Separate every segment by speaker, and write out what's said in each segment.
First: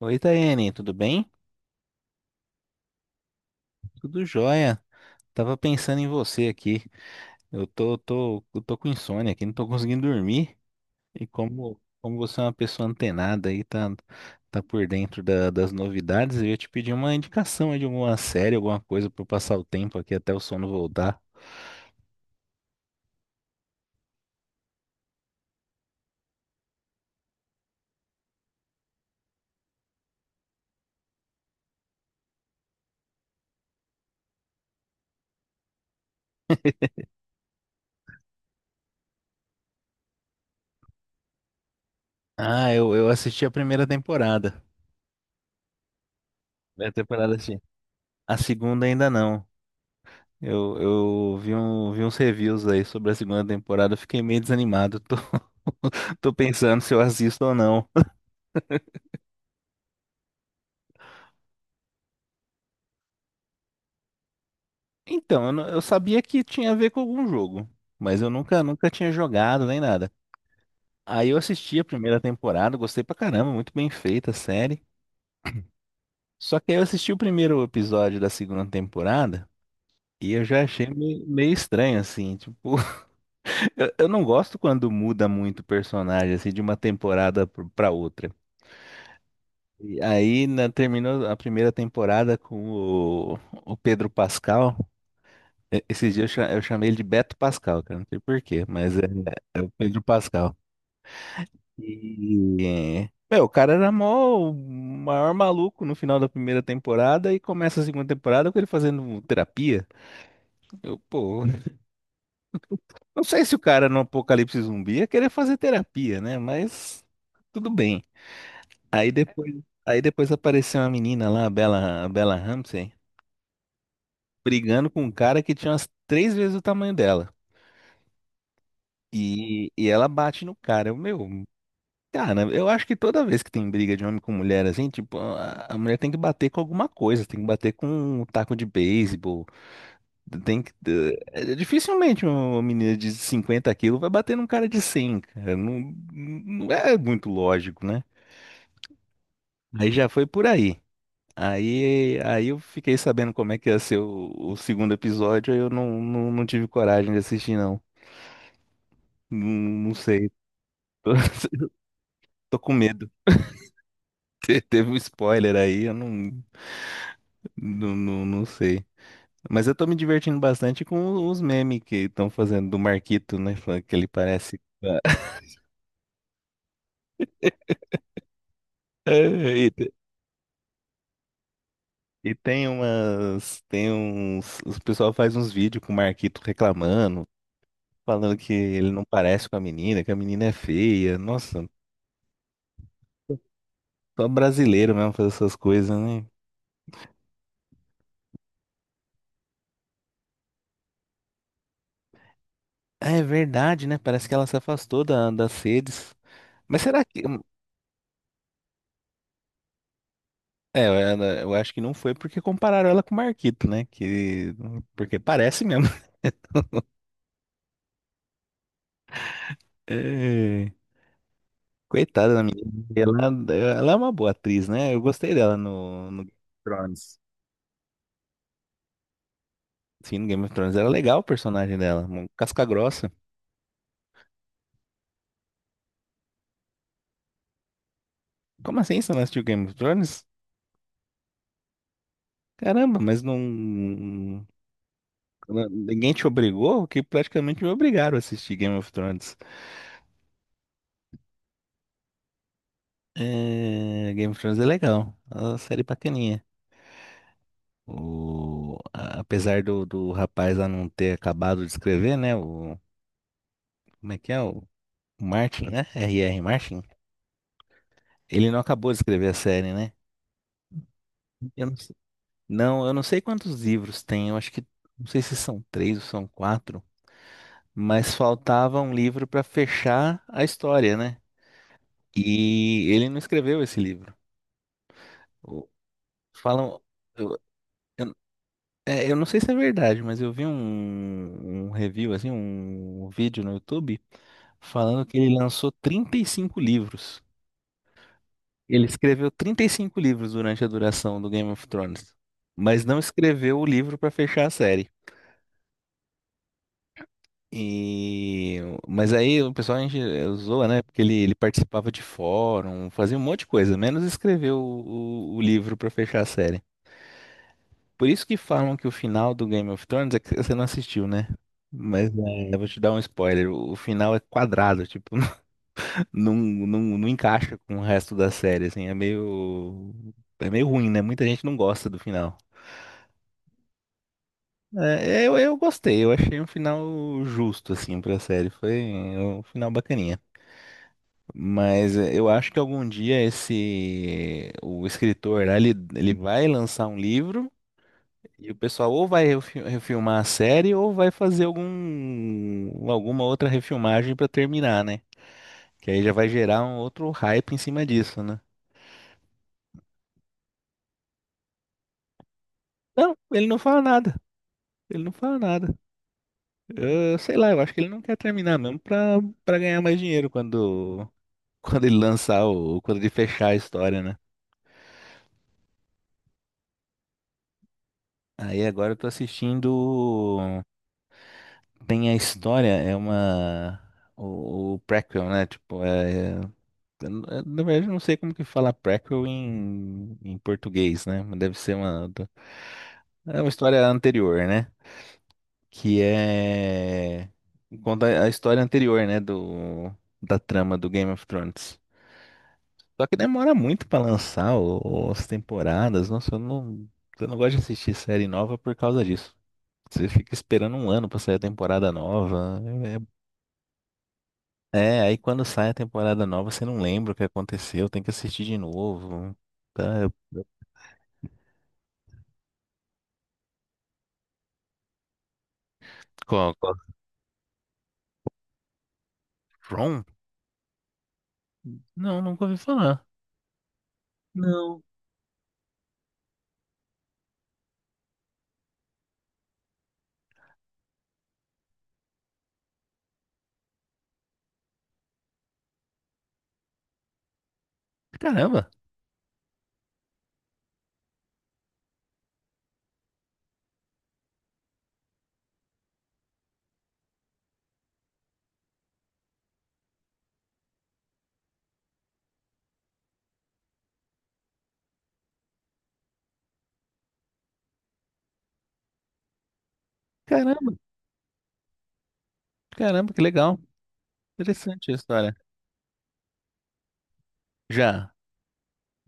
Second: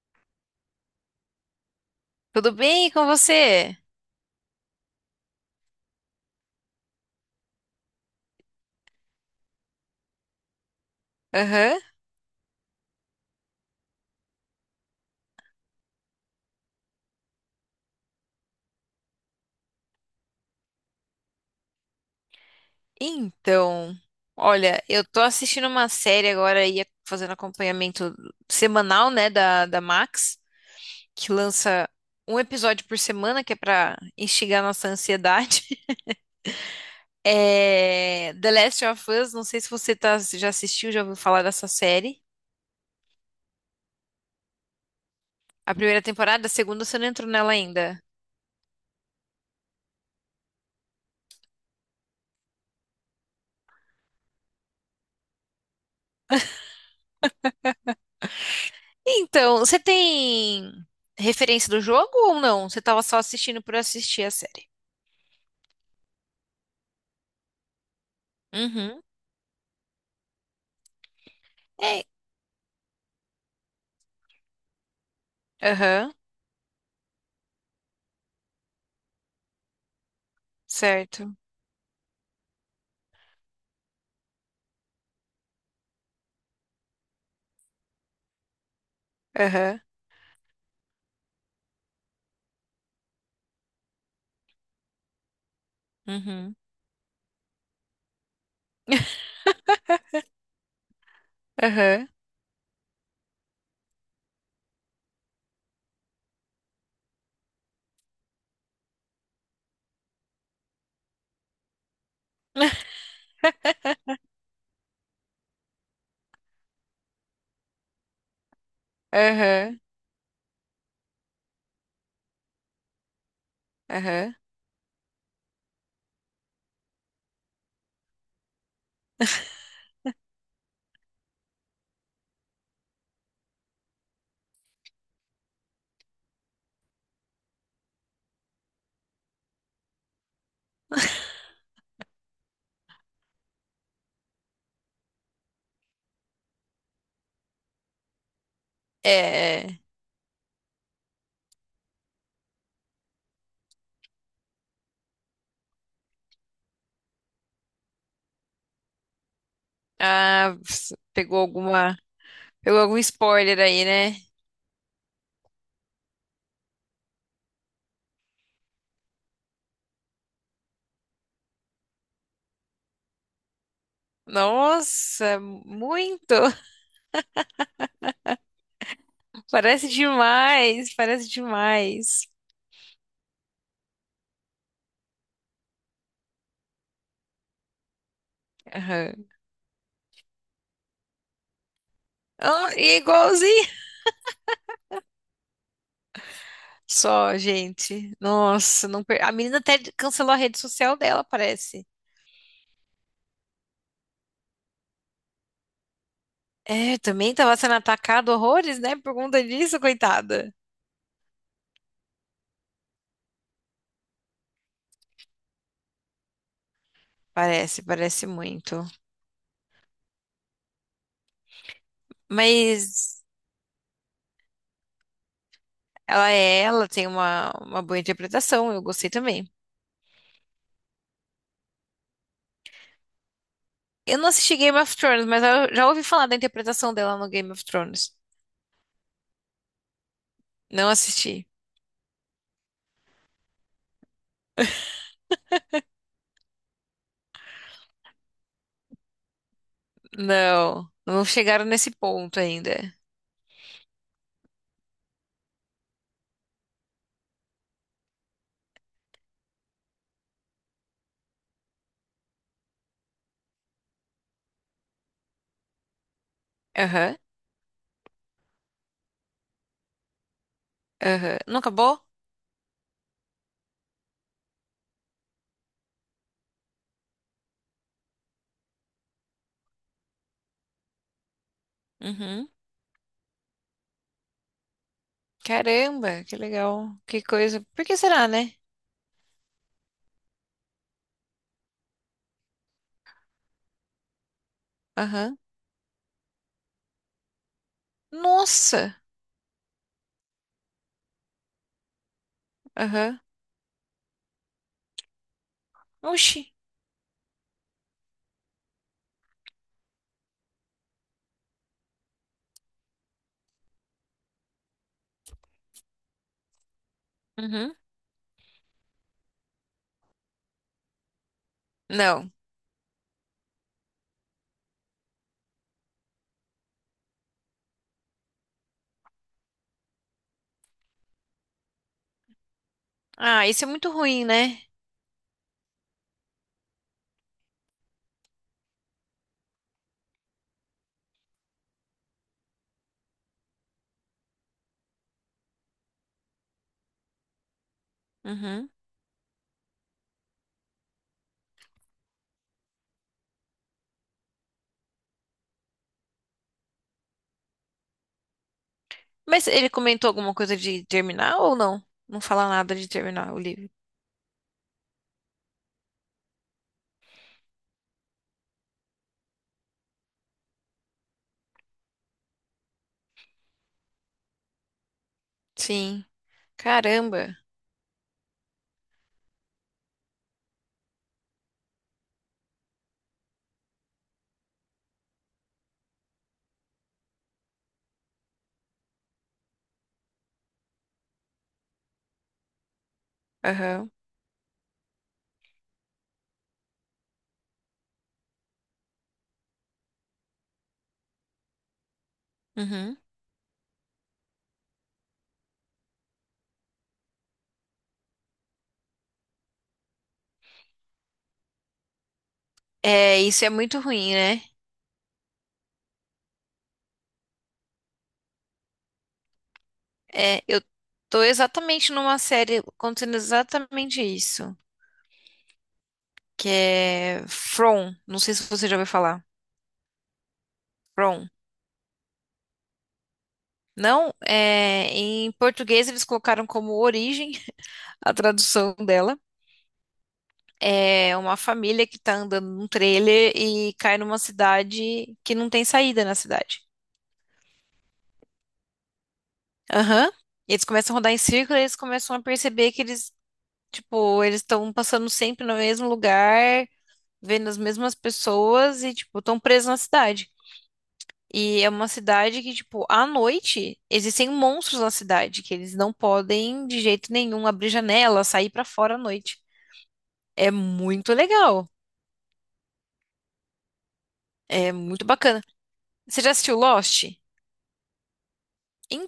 Speaker 1: Oi, Taiane, tudo bem?
Speaker 2: Tudo bem com você?
Speaker 1: Tudo jóia. Tava pensando em você aqui. Eu tô com insônia aqui, não tô conseguindo dormir. E como,
Speaker 2: Aham.
Speaker 1: como você é uma pessoa antenada aí, tá, tá por dentro das novidades, eu ia te pedir uma indicação aí de alguma série, alguma coisa pra eu passar o tempo aqui até o sono voltar.
Speaker 2: Então, olha, eu tô assistindo uma série agora e fazendo acompanhamento semanal, né, da Max, que lança um episódio por semana, que é pra instigar nossa ansiedade. É The Last of Us, não sei se você tá, já assistiu, já ouviu falar dessa série.
Speaker 1: Ah, eu assisti a primeira temporada.
Speaker 2: A primeira temporada, a segunda
Speaker 1: Primeira
Speaker 2: você não entrou
Speaker 1: temporada,
Speaker 2: nela
Speaker 1: sim.
Speaker 2: ainda.
Speaker 1: A segunda ainda não. Eu vi, um, vi uns reviews aí sobre a segunda temporada, eu fiquei meio desanimado. Tô, tô pensando se eu assisto ou não.
Speaker 2: Então, você tem referência do jogo ou não? Você tava só assistindo por assistir a série?
Speaker 1: Então, eu, eu sabia que tinha a ver com algum jogo, mas eu nunca
Speaker 2: Uhum.
Speaker 1: tinha jogado nem nada. Aí eu assisti a
Speaker 2: É.
Speaker 1: primeira temporada, gostei pra caramba, muito bem feita a série.
Speaker 2: Aham,
Speaker 1: Só que aí eu assisti o primeiro episódio da segunda temporada e eu já achei meio,
Speaker 2: certo.
Speaker 1: meio estranho, assim, tipo, eu não gosto quando muda muito o personagem, assim, de uma temporada pra outra.
Speaker 2: Aham,
Speaker 1: E aí terminou a primeira temporada com o Pedro Pascal. Esse dia eu,
Speaker 2: uhum,
Speaker 1: eu chamei ele de Beto Pascal, cara. Não sei por quê, mas é, é o Pedro Pascal.
Speaker 2: aham,
Speaker 1: E, meu, o cara era mó, o maior maluco no final da primeira temporada e começa a segunda temporada com ele fazendo terapia. Eu, pô, não sei se o cara no Apocalipse Zumbi ia querer fazer terapia, né? Mas tudo bem. Aí depois,
Speaker 2: aham,
Speaker 1: aí depois apareceu uma menina lá, a Bella Ramsey,
Speaker 2: aham.
Speaker 1: brigando com um cara que tinha umas três vezes o tamanho dela. E, ela bate no cara. Eu, meu, cara, eu acho que toda vez que tem briga de homem com mulher, assim, tipo, a mulher tem que bater com alguma coisa, tem que bater com um taco de beisebol, tem que... dificilmente uma menina de 50 quilos vai bater num cara de 100, cara. Não, não é muito lógico, né?
Speaker 2: É, é.
Speaker 1: Aí já foi por aí. Aí eu fiquei sabendo como é que ia ser o segundo episódio, aí eu não tive coragem de assistir, não. Não, não sei.
Speaker 2: Ah,
Speaker 1: Tô,
Speaker 2: pegou alguma,
Speaker 1: tô com
Speaker 2: pegou algum
Speaker 1: medo.
Speaker 2: spoiler aí, né?
Speaker 1: Teve um spoiler aí, eu não sei. Mas eu tô me divertindo bastante com os memes que estão fazendo do Marquito, né? Falando que ele parece.
Speaker 2: Nossa, muito!
Speaker 1: E,
Speaker 2: Parece
Speaker 1: te-
Speaker 2: demais, parece demais.
Speaker 1: e tem umas. Tem uns. O pessoal faz uns vídeos com o Marquito reclamando, falando que ele não
Speaker 2: Aham.
Speaker 1: parece com a menina, que a menina é feia. Nossa,
Speaker 2: Ah, e é igualzinho.
Speaker 1: só brasileiro mesmo fazer essas coisas, né?
Speaker 2: Só, gente. Nossa, não per... A menina até cancelou a rede social dela, parece.
Speaker 1: Ah, é verdade, né? Parece que ela se afastou da, das redes. Mas
Speaker 2: É,
Speaker 1: será que.
Speaker 2: também tava sendo atacada horrores, né? Por conta disso, coitada.
Speaker 1: É, eu acho que não foi porque compararam ela com o Marquito, né? Que, porque parece mesmo.
Speaker 2: Parece, parece muito.
Speaker 1: É, coitada da menina.
Speaker 2: Mas
Speaker 1: Ela é uma boa atriz, né? Eu gostei dela no Game
Speaker 2: ela
Speaker 1: of
Speaker 2: é ela, tem
Speaker 1: Thrones.
Speaker 2: uma boa interpretação, eu gostei também.
Speaker 1: Sim, no Game of Thrones era legal o personagem dela, uma casca grossa.
Speaker 2: Eu não assisti Game of Thrones, mas eu já ouvi falar da interpretação dela no Game of Thrones.
Speaker 1: Como assim você não assistiu Game of Thrones?
Speaker 2: Não assisti.
Speaker 1: Caramba, mas não. Ninguém te obrigou, que praticamente me obrigaram a assistir Game of Thrones.
Speaker 2: Não, não chegaram nesse ponto ainda.
Speaker 1: É, Game of Thrones é legal, é uma série bacaninha. O, apesar do rapaz lá não ter acabado de escrever, né? O, como é que é? O Martin, né? R R Martin.
Speaker 2: Aham,
Speaker 1: Ele não acabou de escrever a série, né?
Speaker 2: aham. Não
Speaker 1: Eu não,
Speaker 2: acabou?
Speaker 1: não, eu não sei quantos livros tem. Eu acho que, não sei se são três ou são quatro, mas faltava um livro para fechar a história, né?
Speaker 2: Uhum.
Speaker 1: E ele não escreveu esse livro. O-
Speaker 2: Caramba, que
Speaker 1: Falam,
Speaker 2: legal. Que
Speaker 1: eu,
Speaker 2: coisa. Por que
Speaker 1: eu
Speaker 2: será, né?
Speaker 1: é, eu não sei se é verdade, mas eu vi um, um review, assim, um vídeo no YouTube falando que ele
Speaker 2: Aham.
Speaker 1: lançou 35 livros. Ele
Speaker 2: Nossa.
Speaker 1: escreveu 35 livros durante a duração do Game of Thrones, mas não
Speaker 2: Aham.
Speaker 1: escreveu o livro para fechar a série.
Speaker 2: Oxi.
Speaker 1: E mas aí o pessoal a gente zoa, né? Porque ele participava de fórum, fazia um monte de coisa, menos escrever o livro para fechar a série.
Speaker 2: Uhum.
Speaker 1: Por isso que falam que o final do Game of Thrones é que você não assistiu, né? Mas
Speaker 2: Não.
Speaker 1: é, eu vou te dar um spoiler. O final é quadrado, tipo, não encaixa com o resto da série, assim, é meio ruim, né? Muita gente não gosta do final.
Speaker 2: Ah, isso é muito ruim, né?
Speaker 1: É, eu gostei, eu achei um final justo, assim, pra série. Foi um final bacaninha. Mas é, eu acho que algum dia esse o escritor, né, ele vai lançar um livro. E o
Speaker 2: Uhum.
Speaker 1: pessoal ou vai refilmar a série ou vai fazer algum, alguma outra refilmagem pra terminar, né? Que aí já vai gerar um outro hype em cima disso, né?
Speaker 2: Mas ele comentou alguma coisa de terminar ou não? Não fala nada de
Speaker 1: Não,
Speaker 2: terminar o
Speaker 1: ele não
Speaker 2: livro.
Speaker 1: fala nada. Ele não fala nada. Eu, sei lá, eu acho que ele não quer terminar mesmo pra, pra ganhar mais dinheiro quando, quando ele lançar o, quando ele fechar a história, né?
Speaker 2: Sim. Caramba.
Speaker 1: Aí agora eu tô assistindo. Tem a história, é uma. O prequel, né? Tipo, é. É na verdade, eu não sei como que fala prequel em, em português, né? Mas deve ser uma, é uma história
Speaker 2: Aham.
Speaker 1: anterior, né? Que é. Conta a história anterior, né? Do, da trama do Game of Thrones.
Speaker 2: Uhum.
Speaker 1: Só que demora muito pra lançar as temporadas. Nossa, eu não gosto de assistir série nova por causa disso. Você fica esperando um ano pra sair a temporada nova. É, é
Speaker 2: É, isso é muito ruim, né?
Speaker 1: é, aí quando sai a temporada nova, você não lembra o que aconteceu, tem que assistir de novo. Tá?
Speaker 2: É, eu tô exatamente numa série acontecendo exatamente isso, que
Speaker 1: Co- co-
Speaker 2: é From. Não sei se você já ouviu falar.
Speaker 1: From?
Speaker 2: From.
Speaker 1: Não, nunca ouvi falar.
Speaker 2: Não,
Speaker 1: Não.
Speaker 2: é, em português eles colocaram como origem, a tradução dela. É uma família que tá andando num trailer e cai numa cidade que não tem saída na cidade.
Speaker 1: Caramba,
Speaker 2: Aham. E eles começam a rodar em círculo, e eles começam a perceber que eles, tipo, eles estão passando sempre no mesmo lugar, vendo as mesmas pessoas e, tipo, estão presos na cidade. E é uma cidade que, tipo, à noite existem monstros na cidade, que eles não podem de jeito nenhum abrir janela, sair pra fora à noite. É
Speaker 1: caramba,
Speaker 2: muito legal,
Speaker 1: caramba, que legal.
Speaker 2: é
Speaker 1: Interessante a
Speaker 2: muito
Speaker 1: história.
Speaker 2: bacana. Você já assistiu Lost?
Speaker 1: Já,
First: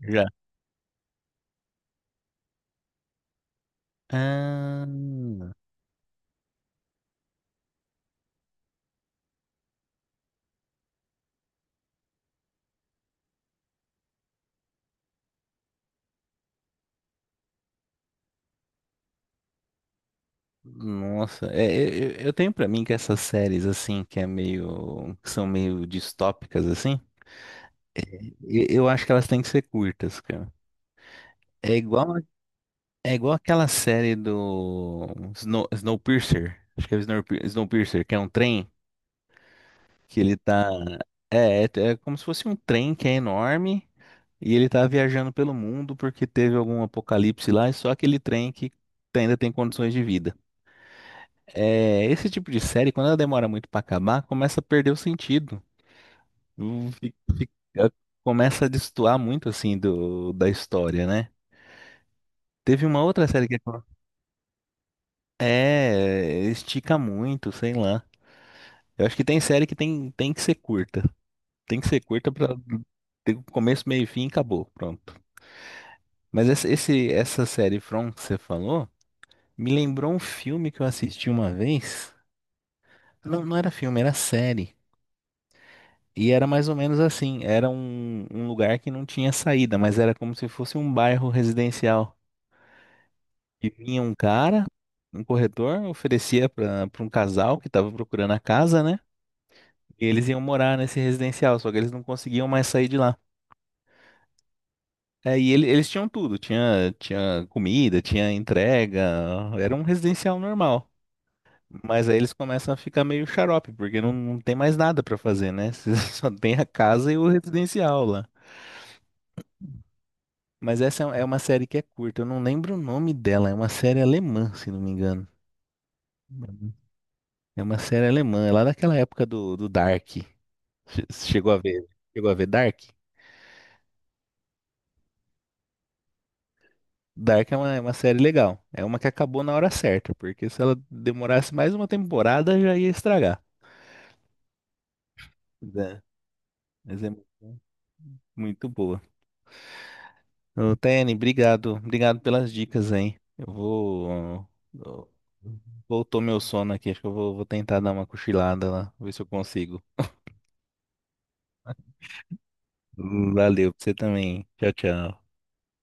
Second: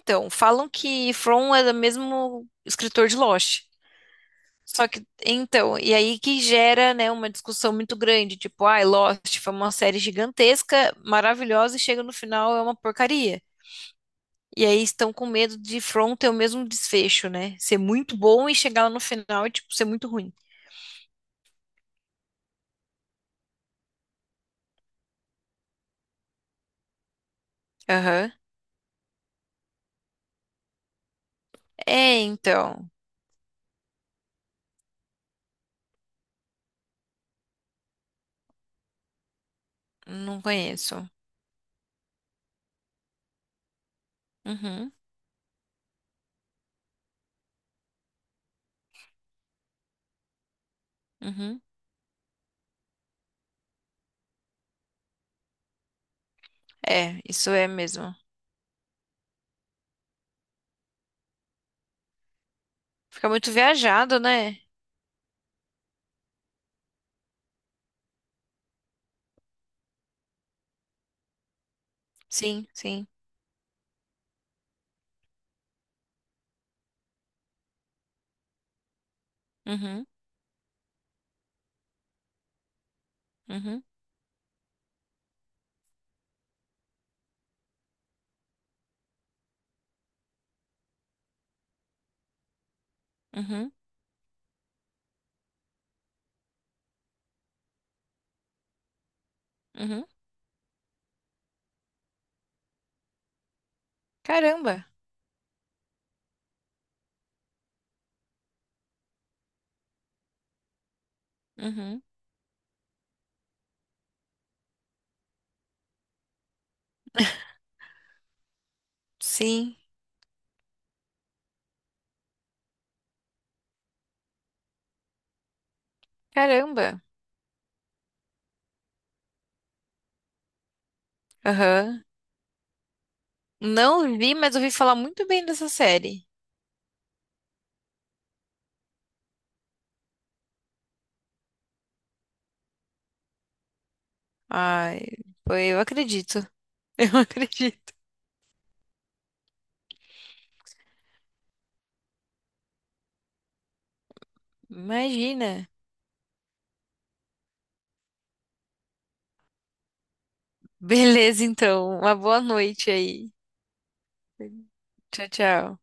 Speaker 1: já.
Speaker 2: falam que From é do mesmo escritor de Lost.
Speaker 1: Ah,
Speaker 2: Só que, então, e aí que gera, né, uma discussão muito grande, tipo, ai, Lost foi uma série gigantesca, maravilhosa, e chega no final é uma porcaria. E aí estão com medo de From ter o mesmo desfecho, né? Ser muito bom e chegar lá no final e, tipo, ser muito ruim.
Speaker 1: nossa, é, eu eu tenho pra mim que essas séries assim, que é meio, que são meio distópicas assim,
Speaker 2: Aham.
Speaker 1: eu acho que elas têm que ser curtas, cara. É igual
Speaker 2: É, então,
Speaker 1: é igual aquela série do Snow, Snowpiercer, acho que é Snowpiercer, Snowpiercer, que é um trem que ele
Speaker 2: não
Speaker 1: tá.
Speaker 2: conheço.
Speaker 1: É, é, é como se fosse um trem que é enorme e ele tá
Speaker 2: Uhum,
Speaker 1: viajando pelo mundo porque teve algum apocalipse lá e só aquele trem que tá, ainda tem condições de vida.
Speaker 2: uhum.
Speaker 1: É, esse tipo de série, quando ela demora muito pra acabar, começa a perder o sentido. Hum, fi-
Speaker 2: É, isso
Speaker 1: fi-
Speaker 2: é
Speaker 1: ela
Speaker 2: mesmo.
Speaker 1: começa a destoar muito assim do, da história, né? Teve uma outra
Speaker 2: Fica
Speaker 1: série
Speaker 2: muito
Speaker 1: que
Speaker 2: viajado, né?
Speaker 1: é, estica muito, sei lá. Eu acho que tem série que tem que ser curta. Tem que ser curta pra
Speaker 2: Sim, sim.
Speaker 1: ter o começo, meio e fim e acabou. Pronto. Mas essa série From que você falou me
Speaker 2: Uhum,
Speaker 1: lembrou um filme que eu assisti uma vez. Não, não era
Speaker 2: uhum,
Speaker 1: filme, era série. E era mais ou menos assim. Era um, um lugar que não tinha saída, mas era como se fosse um bairro residencial. E
Speaker 2: uhum,
Speaker 1: vinha um cara, um corretor, oferecia pra um casal que tava procurando a casa, né? E
Speaker 2: uhum.
Speaker 1: eles iam morar nesse residencial, só que eles não conseguiam mais sair de lá.
Speaker 2: Caramba.
Speaker 1: É, e eles tinham tudo, tinha, tinha comida, tinha entrega, era um residencial normal.
Speaker 2: Uhum.
Speaker 1: Mas aí eles começam a ficar meio xarope, porque não tem mais nada pra fazer, né? Você só tem a casa e o residencial lá.
Speaker 2: Sim,
Speaker 1: Mas essa é é uma série que é curta, eu não lembro o nome dela, é uma série alemã, se não me engano. Uhum.
Speaker 2: caramba.
Speaker 1: É uma série alemã, é lá daquela época do Dark. Che- Chegou a ver,
Speaker 2: Aham.
Speaker 1: chegou a ver Dark?
Speaker 2: Não vi, mas ouvi falar muito bem dessa série.
Speaker 1: Dark é uma série legal. É uma que acabou na hora certa, porque se ela demorasse mais uma temporada já ia estragar.
Speaker 2: Ai, eu
Speaker 1: É,
Speaker 2: acredito.
Speaker 1: mas é
Speaker 2: Eu
Speaker 1: muito
Speaker 2: acredito.
Speaker 1: muito boa. Ô, Tene, obrigado. Obrigado pelas dicas, hein? Eu vou. Ó,
Speaker 2: Imagina.
Speaker 1: voltou meu sono aqui. Acho que eu vou, vou tentar dar uma cochilada lá, ver se eu consigo.
Speaker 2: Beleza, então. Uma boa noite aí.
Speaker 1: Valeu pra você também. Tchau, tchau.
Speaker 2: Tchau, tchau.